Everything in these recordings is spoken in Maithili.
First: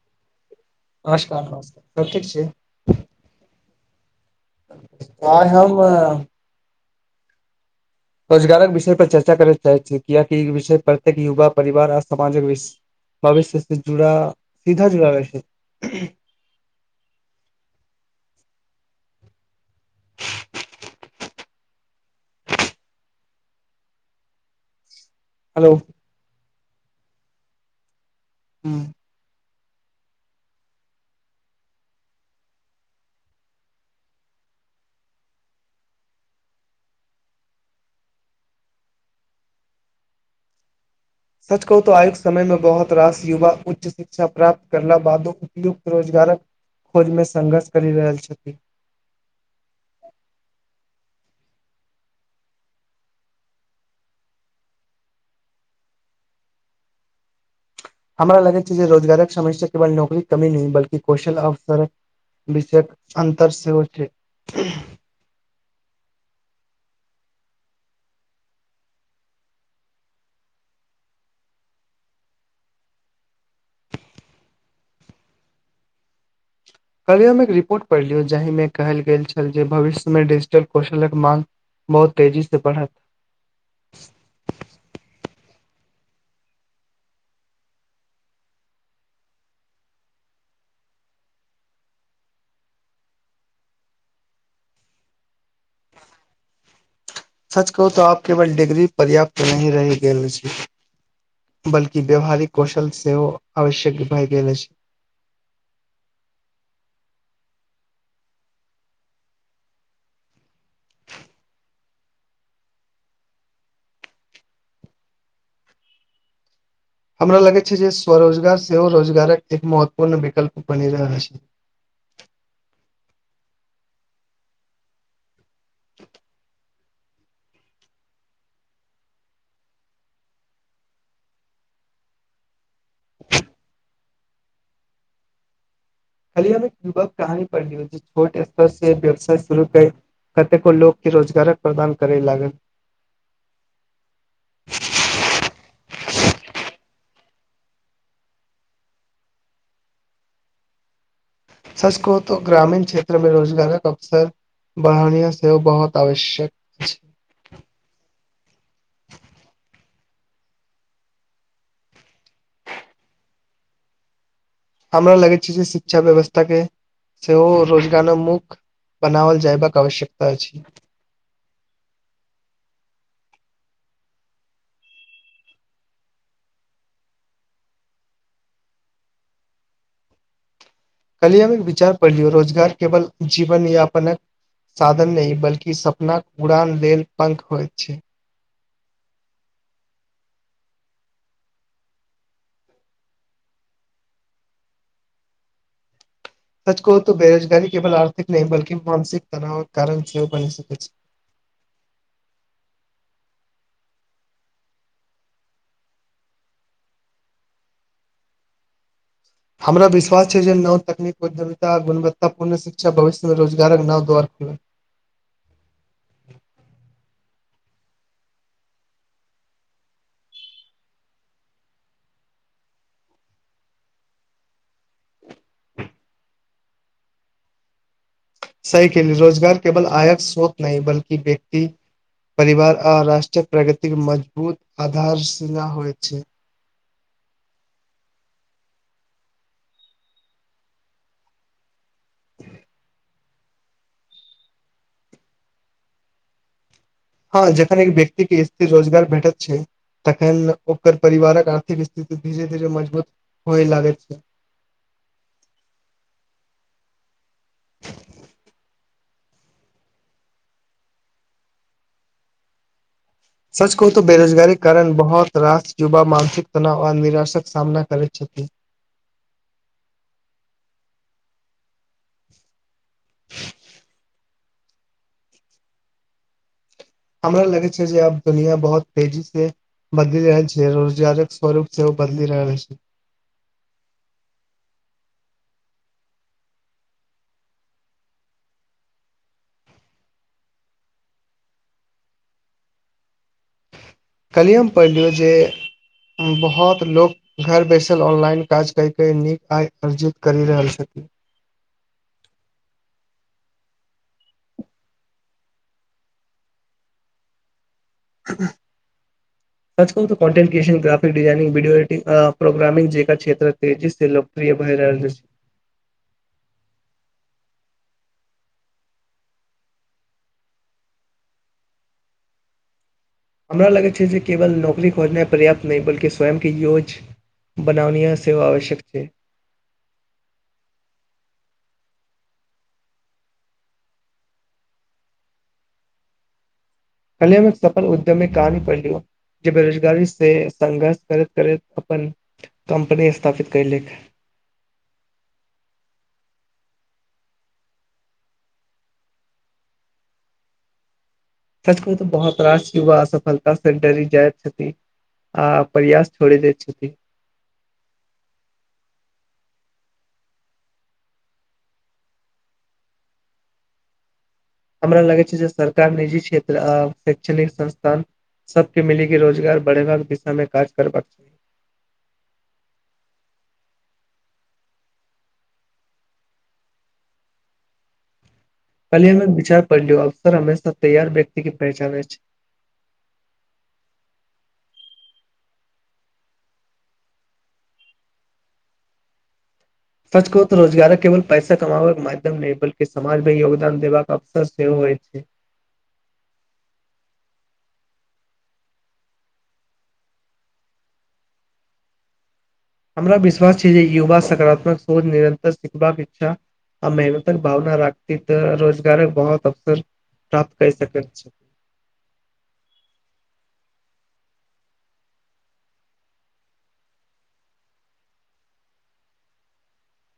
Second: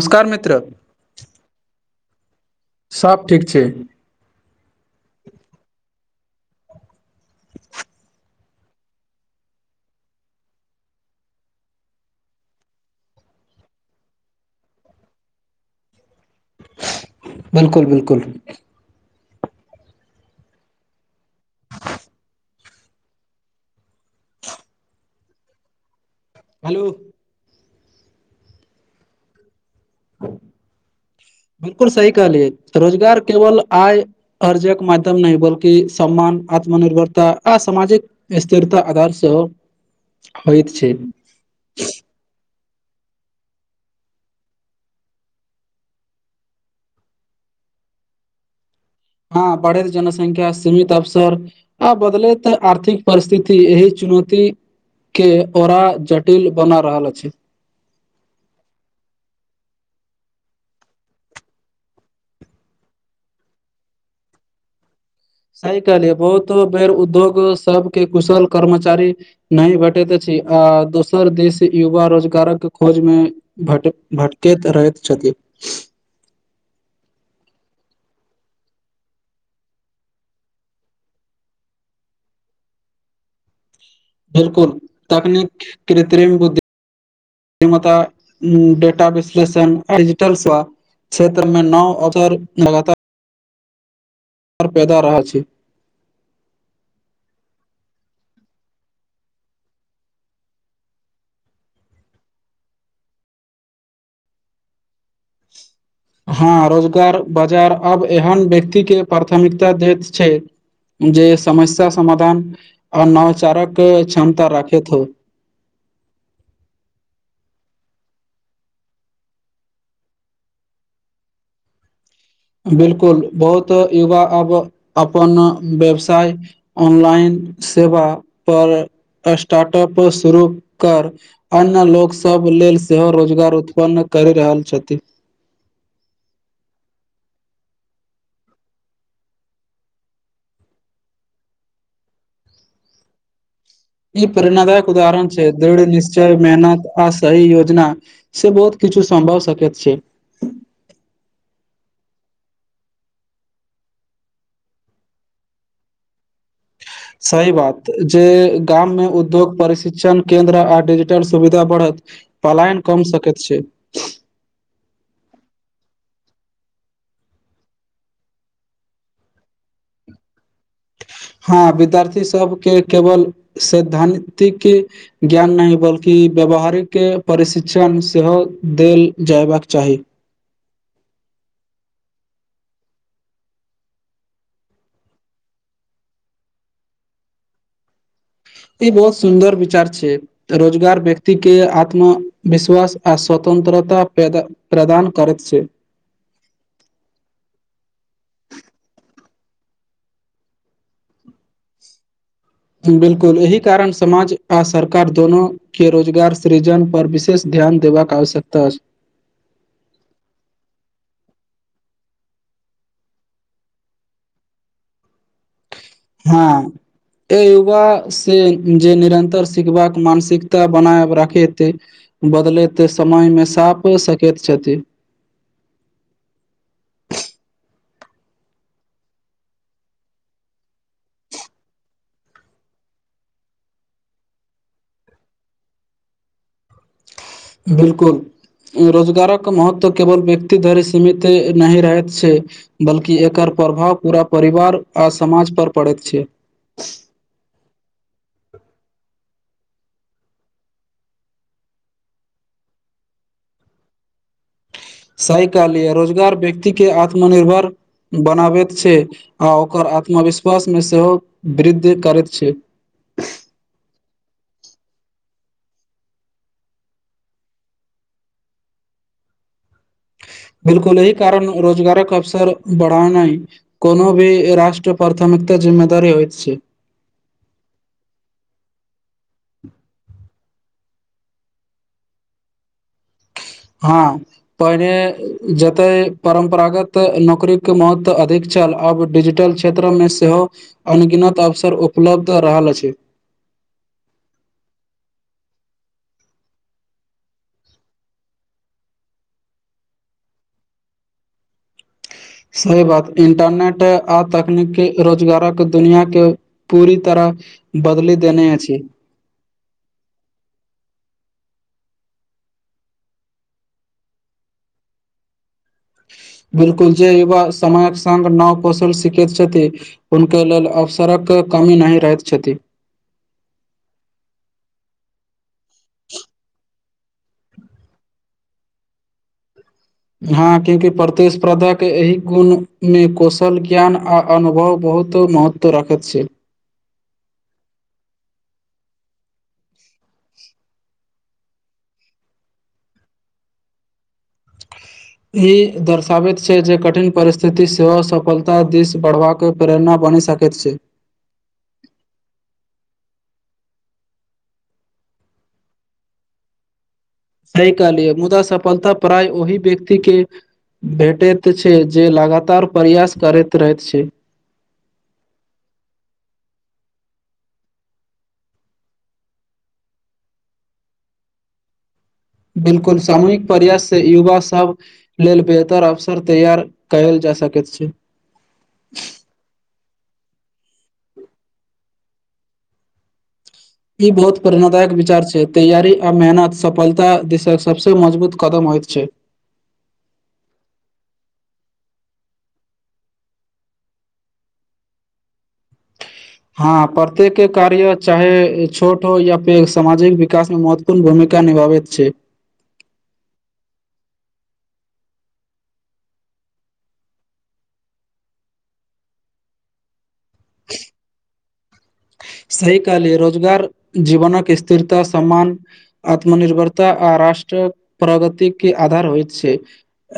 नमस्कार मित्र। नमस्कार-नमस्कार सब ठीक छी? सब ठीक छै। आय हम रोजगारक विषय पर चर्चा करय चाहे छी कियाकि ई विषय प्रत्येक युवा परिवार आर समाजक विष भविष्य से जुड़ा, सीधा जुड़ा रहय छै। बिल्कुल-बिल्कुल। हेलो। हेलो। हुँ। बिल्कुल सही कहलिए रोजगार केवल आय अर्जक मध्यम नहि बल्कि सम्मान, आत्मनिर्भरता आ सामाजिक स्थिरता आधार सेहो होइत छै। सच कहूतो आयुक समय मे बहोत रास युवा उच्च शिक्षा प्राप्त करला बादो उपयुक्त रोजगारक खोजमे संघर्ष करि रहल छथिन। हाँ, बढ़ेल जनसंख्या, सीमित अवसर। आब बदलै तऽ आर्थिक परिस्थिति, एहि चुनौती के कोरा जटिल बना रहल अछि। हमरा लगै छै जे रोजगारक समस्या केवल नौकरीक कमी नहि, बल्कि कोशल अवसर विषयक अन्तर सेहो छै। सही कहलियै बहुतो बेर उद्योग सभके, कुशल कर्मचारी नइ भेटैत छी, आ दोसर देश युवा रोजगारक खोजमे भट भटकैत रहैत छथि। काइल हम एक रिपोर्ट पढ़लिए, जाहिमे कहल गेल छल जे भविष्यमे डिजिटल कौशलक मांग बहुत तेजी से पढ़त। बिलकुल तकनीक, किरित्रिम बुद्धि डिमता, उं-उं, डेटा विश्लेषण, जिडिटल स्वा क्षेत्रमे नाव अगर लगातार पर पेदा रहऽ छि। सच कहूँ तऽ आब केवल डीग्री पर्याप्त नहि रहि गेल छै। बल्कि व्यावहारिक कौशल सेहो आवश्यक भए गेल अछि। हाँ, रोजगार बाजार आब एहन व्यक्ति के पारथमिकता दैत छै। जे समस्या समाधान, आ नवचारक क्षमता राखैत होय। हमरा लगे छै जे, स्वरोजगार सेहो रोजगारक एक महत्वपूर्ण विकल्प बनि रहल छै। बिलकुल, बहुत युवा, अब अपन व्यवसाय ऑनलाइन सेवा पर, स्टाटप शुरू कर अन्य लोकसभ लेल, सेहो रोजगार उत्पन्न करि रहल छथि। काली हम एक, युवक कहानी पढ़लिए। छोट स्तर से व्यवसाय शुरू कए, कतेको लोक के रोजगारो प्रदान करे लागल। ई प्रेरणादायक उदाहरण छै, दृढ़ निश्चय, मेहनत, आ सही योजना से बहुत किछु सँ, भऽ सकैत छै। सच कहो तो ग्रामीण क्षेत्रमे रोजगारक अवसर बहरिया सेहो बहुत आवश्यक। अछि सही बात, जे गाममे उद्योग प्रशिक्षण केन्द्र, आ डिजिटल सुविधा बढ़त पलायन कम सकैत छै। हमरा लगै छै जे शिक्षा व्यवस्था के सेहो रोजगारोन्मुख बनावल जायबाक आवश्यकता अछि। हँ विद्यार्थी सभ, के केवल सैद्धान्ति की ज्ञान नहि, बल्कि व्यावहारिक के प्रशिक्षण सेहो देल जयबाक चाही। कलीयामीक विचार पढ़लियौ, रोजगार, केवल जीवन यापनक साधन नहि बल्कि सपनाक उड़ान लेल, पंख होइत छै। ई बहुत सुन्दर विचार छै। रोजगार व्यक्ति के आत्म-विश्वास, आ स्वतन्त्रता पेदा प्रदान करैत छै। सच कहो तो बेरोजगारी केवल आर्थिक नहि, बल्की मानसिक तनाव के कारण सेहो भए सकै छै। बिलकुल एहि कारण, समाज आ सरकार दोनो के रोजगार सृजन, पर विशेष ध्यान देबाक आवश्यकता अछि। हमरा विश्वास छै जे नव तकनीक, उद्यमिता, गुणवत्तापूर्ण शिक्षा भविष्यमे रोजगारक नव द्वार हँ। ए युवा से जे निरंतर सिखबाक मानसिकता बनायब राखेते बदलैत समयमे साप सकैत छथि। सही केली रोजगार केवल आयक श्रोत नहि बल्कि व्यक्ति परिवार आ राष्ट्रीय प्रगति के मजबूत आधार सिला होइत छै। बिलकुल रोजगारक महत्व केवल व्यक्ति धरि सीमित नहि रहैत छै। बल्कि एकर प्रभाव पूरा परिवार, आ समाज पर पड़ैत छै। हँ जखन एक व्यक्ति के स्थिर रोजगार भेटत छै तखन ओकर परिवारक आर्थिक स्थिति धीरे-धीरे मजबूत होय लागैत सही कहलि य रोजगार व्यक्ति के आत्मनिर्भर बनाबैत छै, आ ओकर आत्मविश्वास मे सेहो वृद्धि करैत छै। सच कहु तो बेरोजगारी कारण, बहुत रास युवा मानसिक तनाव आ निराशक सामना करैत छथि। बिलकुल एहि कारण रोजगारक अवसर बढ़ा नहि कोनो भी राष्ट्र प्राथमिकता जिम्मेदारी होइत छै। हमरा लगै छै जे, अब दुनिया बहुत तेजी से बदलि रहल छि जे रोजगारक स्वरूप सेहो बदलि रहल अइछ। हां पहिने जतय परम्परागत नौकरी के महत्व अधिक छल, अब डिजिटल छे तेत्र मे सेहो अनगिनत अवसर उपलब्ध रहल अछि। कलिये हम पढ़िलियौ जे बहुत लोक घर बैसल ऑनलाइन काज कय-कय नीक आय अर्जित करि रहल छथि। सही बात इंटरनेट आ तकनीकी रोजगारक दुनिया के पूरी तरह बदलि देने अछि। सच कहु त कॉटेनक्रियेशन, ग्राफिकडिाइनिंग, वीडियो एडिंग, आ प्रोग्रामिंग जेकां क्षेत्र के जीस दिन लोक प्रिये भय रहल अछि। बिलकुल जे युवा समयक संग नाव-कौशल सीखैत छथि। हुनक्यों लल अवसरक कमी नहि रहैत छथि। हमरा लगै छै जे केवल नौकरी खोजनाइ पर्याप्त नहि, बल्कि स्वयंके योज बनावनीयं सेहो आवश्यक छै। हँ में योकि प्रतिस्पर्धाके, एहि गुणमे कौशल ज्ञान आ अनुभव बहुतो महत् त्व राखैत छै। खाली अयमे एक सफल उद्यमी कहानी पढ़िलियौ। जे बेरोजगारी से संघर्ष करैत-करैत, अपन कम्पनी स्थापित कैलेक। ई दर्शाबैत छै, जे कठिन परिस्थिति सेहो सफलता दिश बढ़बाक के प्रेरणा बनि सकैत छै। सच कहु तऽ बहुत रास युवा असफलता से डरी जाइत छथि। आ प्रयास छोड़े दै छथि। सही कहलि य, मुदा सफलता प्राय ओहि व्यक्ति के भेटै त छै, जे लगातार प्रयास करैत रहैत छै। हमरा लागै छै जे, सरकार निजी क्षेत्र आ शैक्षणिक संस्थान सबके मिलि के रोजगार बढ़ेबाक दिशा में काज करबाक चाहि। बिलकुल सामूहिक प्रयास से युवा सब लेल बेहतर अवसर तैयार कयल जा सकैत छै। खाली अय मे विचार पढ़लियौ, अवसर हमेशा तैयार व्यक्ति के पहचाने छै। ई बहुत प्रेरणादायक विचार छै, तैयारी आ मेहनत सफलता दिस सबसे मजबूत कदम होइत छै। सच कहुं तऽ रोजगार केवल पैसा कमाबै के माध्यम नहि, बल्कि समाज में योगदान देबाक अवसर सेहो होइ छै। हँ प्रत्येक के कार्य चाहे छोट हो या पेघ, सामाजिक विकास में महत्व पूर्ण भूमिका निभाबैत छै। हमरा विश्वास छै जे, युवा सकारात्मक सोच निरन्तर सिखबाक इच्छा आ मेहनतक भावना राखति, रोजगारक बहुत अवसर प्राप्त कर सकैत छी। सही कहलिये, रोजगार जीवनक स्थिरता सम्मान आत्मनिर्भरता आ राष्ट्र प्रगति के आधार होइत छै।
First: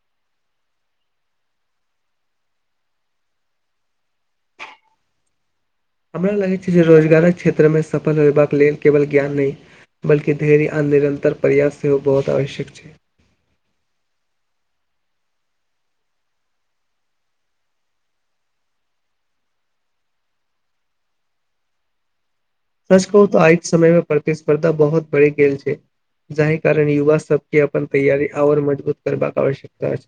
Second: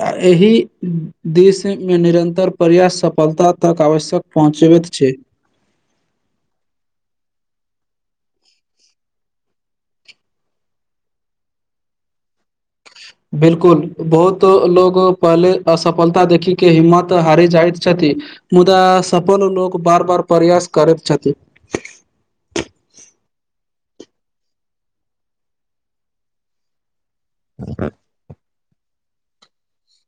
आ एहि दिशमे निरन्तर प्र्यास सफलता तक आवश्यक पहुँचेबैत छै। हमरा लगैत छै, जे रोजगारक क्षेत्रमें सफल होयबाक लेल केवल ज्ञान नहि बल्कि धैर्य आ निरन्तर प्रयास सेहो बहुत आवश्यक छै। बिल्कुल, बहुत लोग पहले असफलता देखी के हिम्मत हारी जाइत छथि। मुदा सफल लोक बार- बार प्रयास करैत छथि। सच कहूऽ तऽ आइके समय मे प्रतिस्पर्धा बहुत बढ़ि गेल छै, जाहि कारण युवा सबके अपन तैयारी आओर मजबूत करबाक आवश्यकता अछि।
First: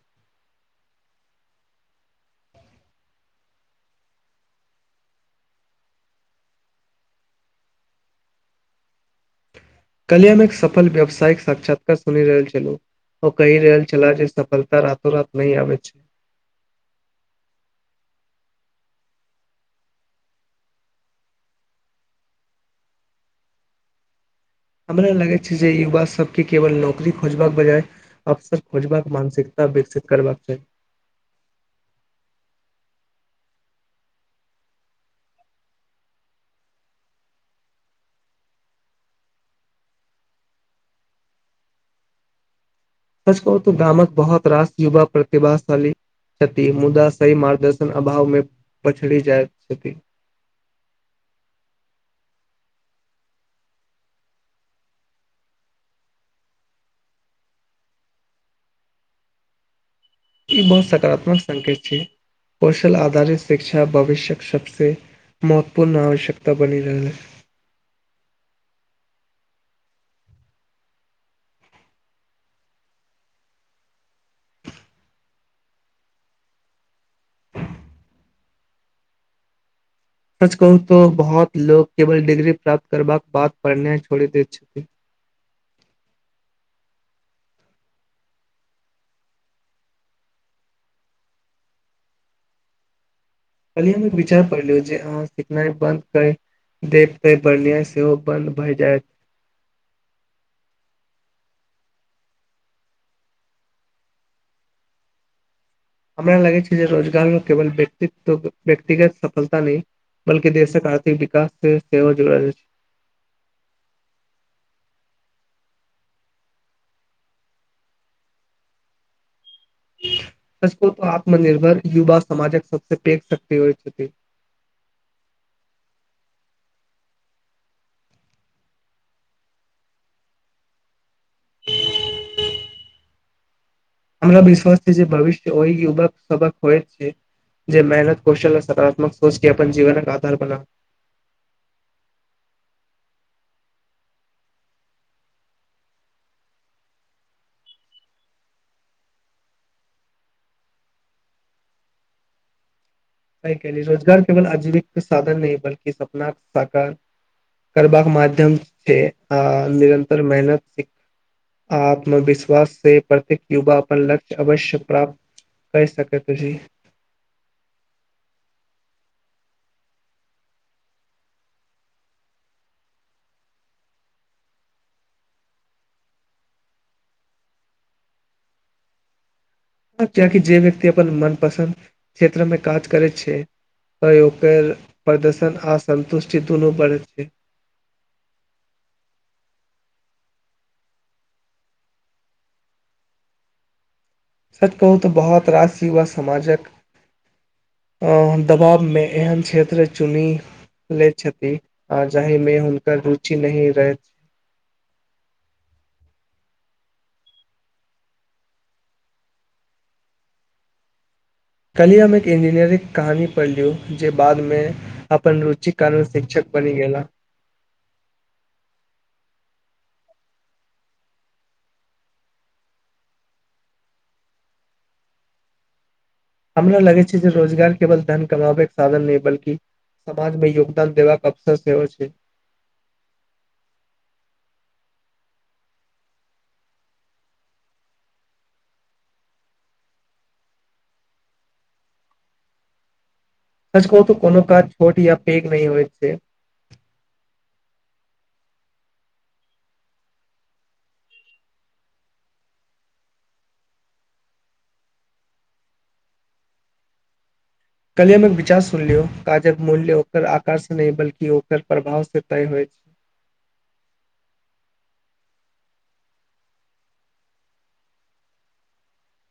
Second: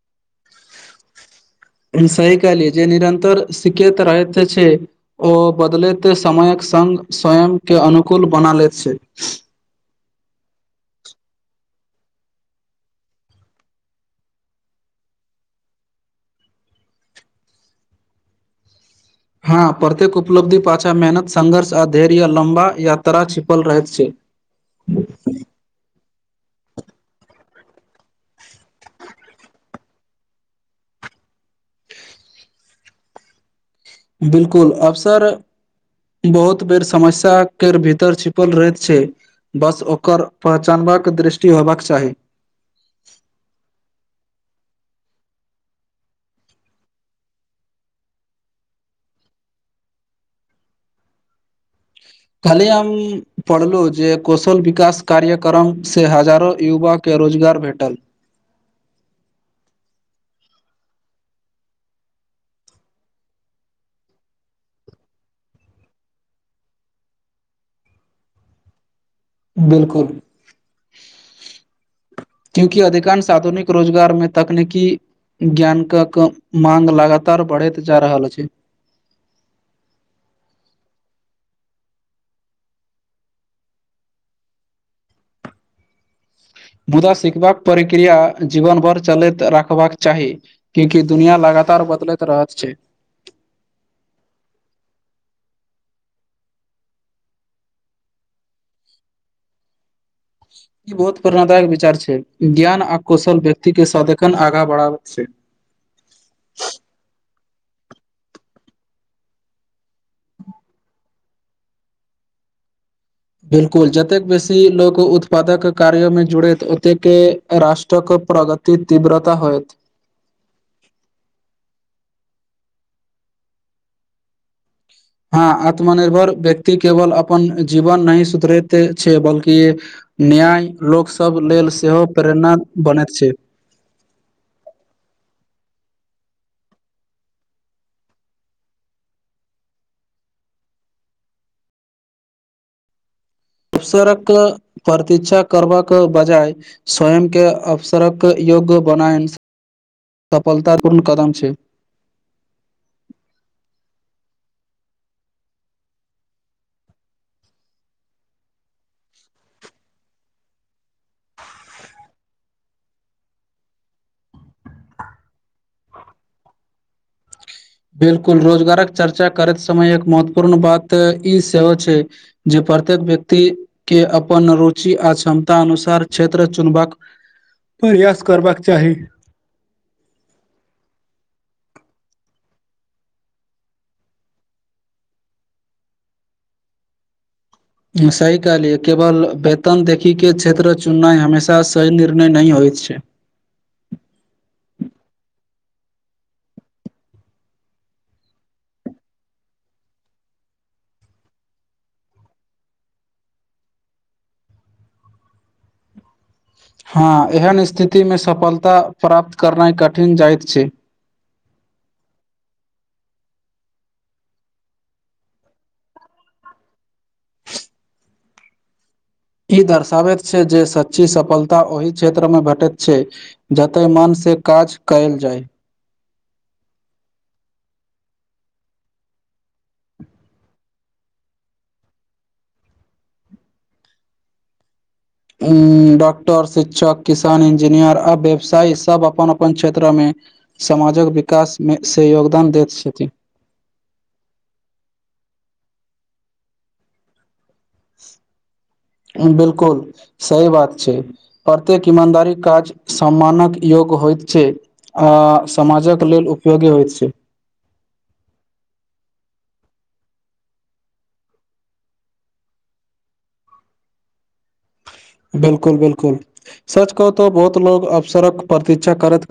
सही कहलियै, जे निरन्तर सिखैत रहैत छै ओ बदलैत समयक सङ्ग स्वयं के अनुकूल बना लैत छै। कल्याणक सफल व्यावसायिक साक्षात्कार सुनि रहल छलहु। ओ कहि रहल छला, जे सफलता रातो- रात नहि आबै छै। हँ प्रत्येक उपलब्धि पाछा मेहनत संघर्ष आ धैर्या लम्बा यात्रा छिपल रहैत छै। हमरा लगै छै जे, युवा सबके केवल नौकरी खोजबाक बजाय अवसर खोजबाक मानसिकता विकसित करबाक चाही। बिल्कुल अवसर बहुत बेर समस्या के भीतर छिपल रहैत छै। बस ओकर पहचानबाक दृष्टि होयबाक चाही। सच कहु तऽ गामक बहुत रास युवा प्रतिभाशाली छथि। मुदा सही मार्गदर्शन अभाव मे पछड़ी जायत छथि। खाली हम पढ़लहु जे कौशल विकास कार्यक्रम से हजारो युवक के रोजगार भेटल। ई बहुत सकारात्मक संकेत छै, कौशल आधारित शिक्षा भविष्यक सबसे महत्वपूर्ण आवश्यकता बनी रहलै। बिल्कुल। क्युकि अधिकांश आधुनिक रोजगार मे तकनीकी ज्ञान कऽ के मांग लगातार बढ़ैत जा रहल अछि। सच कहू तो बहुत लोग केवल डिग्री प्राप्त करबाक बाद पढ़नाई छोड़ि दैत छथिन। मुदा सिखबाक प्रक्रिया जीवन भर चलैत राखबाक चाही। क्योंकि दुनिया लगातार बदलैत रहत छै। कल्हि हम एक विचार पढलियों जे, अहाँ सिखनाइ बन्द कर देब, केँ पढ़नाई सेहो बंद भय जायत। ई बहुत प्रेरणादायक विचार छै, ज्ञान आ कौशल व्यक्ति के सदिखण आगां बढ़ाबै छै। हमरा लगे छै जे रोजगार केवल, व्यक्त्व- व्यक्तिगत सफलता न बल्कि देशक आर्थिक विकास से सेहो जुड़ल अइछ। बिलकुल जतेक बेसी लोक उत्पादक कार्यमे जुरैत ओतेके राष्ट्रक प्रग ति तीव्रता होयत। [inaudible] सच कहु त आत्मनिर्भर युवा, समाजक सबसं पैघ शक्ति होइ छथिन। हँ आत्मनिर्भर व्यक्ति केबल अपन जीवन नहि सुधरैत छै बल्कि न्याय लोक सब लेल सेहो प्रेरणा बनैत छै। हमरा विश्वास ऐ जे भविष्य ओहि युवक सभक होइत छै। जे मेहनत कौशल आ सकारात्मक सोच के अपन जीवनक आधार बना अबसरक प्रतीक्षा करबाक बजाय स्वयंके अबसरक योग्य बनाइनस [inaudible] सफलतापूर्ण कदम छै। सही कहलिअइ रोजगार केबल आजीविक साधन नै बल्कि सपनाक साकार करबाक माध्यम छै आ निरन्तर मेहनत से आत्मविश्वास से प्रत्येक युवा अपन लक्ष्य अवश्य प्राप्त कै सकैत अछी। बिलकुल रोजगारक चर्चा करैत समयक महत्वपूर्ण बात ई सेहो छै। जे प्रत्येक व्यक्ति के अपन रुचि आ क्षमता अनुसार क्षेत्र चुनबाक प्रयास करबाक चाही। किएकि जे व्यक्ति अपन मनपसन्द क्षेत्रमे काज करैत छै त ओकर प्रदर्शन आ सन्तुष्टि दुनू बढ़ैत छै। सही कहलियै, केवल वेतन देखीके क्षेत्र चुननाइ हमेशा सही निर्णय नही होइत छै। सच कहू त बहुत रास युवा समाजक हं हम दबाबमे एहन क्षेत्र चुनी लै छथी आ जाहीमे हुनकर रुचि नही रहैन। हँ एहन स्थितिमे सफलता प्राप्त करनाइ कठिन जाइत छै। काल्हिये हम एक इंजीनियरिंग कहानी पढ़लियौ जे बादमे अपन रुचि के कारण शिक्षक बनी गेला। ई दर्शाबैत छै जे सच्ची सफलता ओही क्षेत्र में भेटैत छै। जतय मनसं काज कयल जाइ। हमरा लगै छै जे रोजगार केबल धन कमाबैके साधन नै बल्कि समाजमे योगदान देबाक अवसर सेहो छै। ई डॉक्टर, शिक्षक, किसान, इंजीनियर आ व्यवसायी सब अपन अपन क्षेत्र में समाजक विकास में से योगदान दैत छथिन। सच कहु त कोनो काज छोट या पेग नै होइ छै। हं बिलकुल सही बात छै। प्रत्येक ईमानदारी काज सम्मानक योग्य होइत छै। आ समाजक लेल उपयोगी होइत छै। काल्हि हम एक विचार सुनलियो काजक कनी हमर विचार सुनि लिऔ, काजकक मूल्य ओकर आकार से नै बल्कि ओकर प्रभाव सं तय होइत बिलकुल-बिलकुल, सच कहू त बहुत लोग अवसरक प्रतीक्षा करत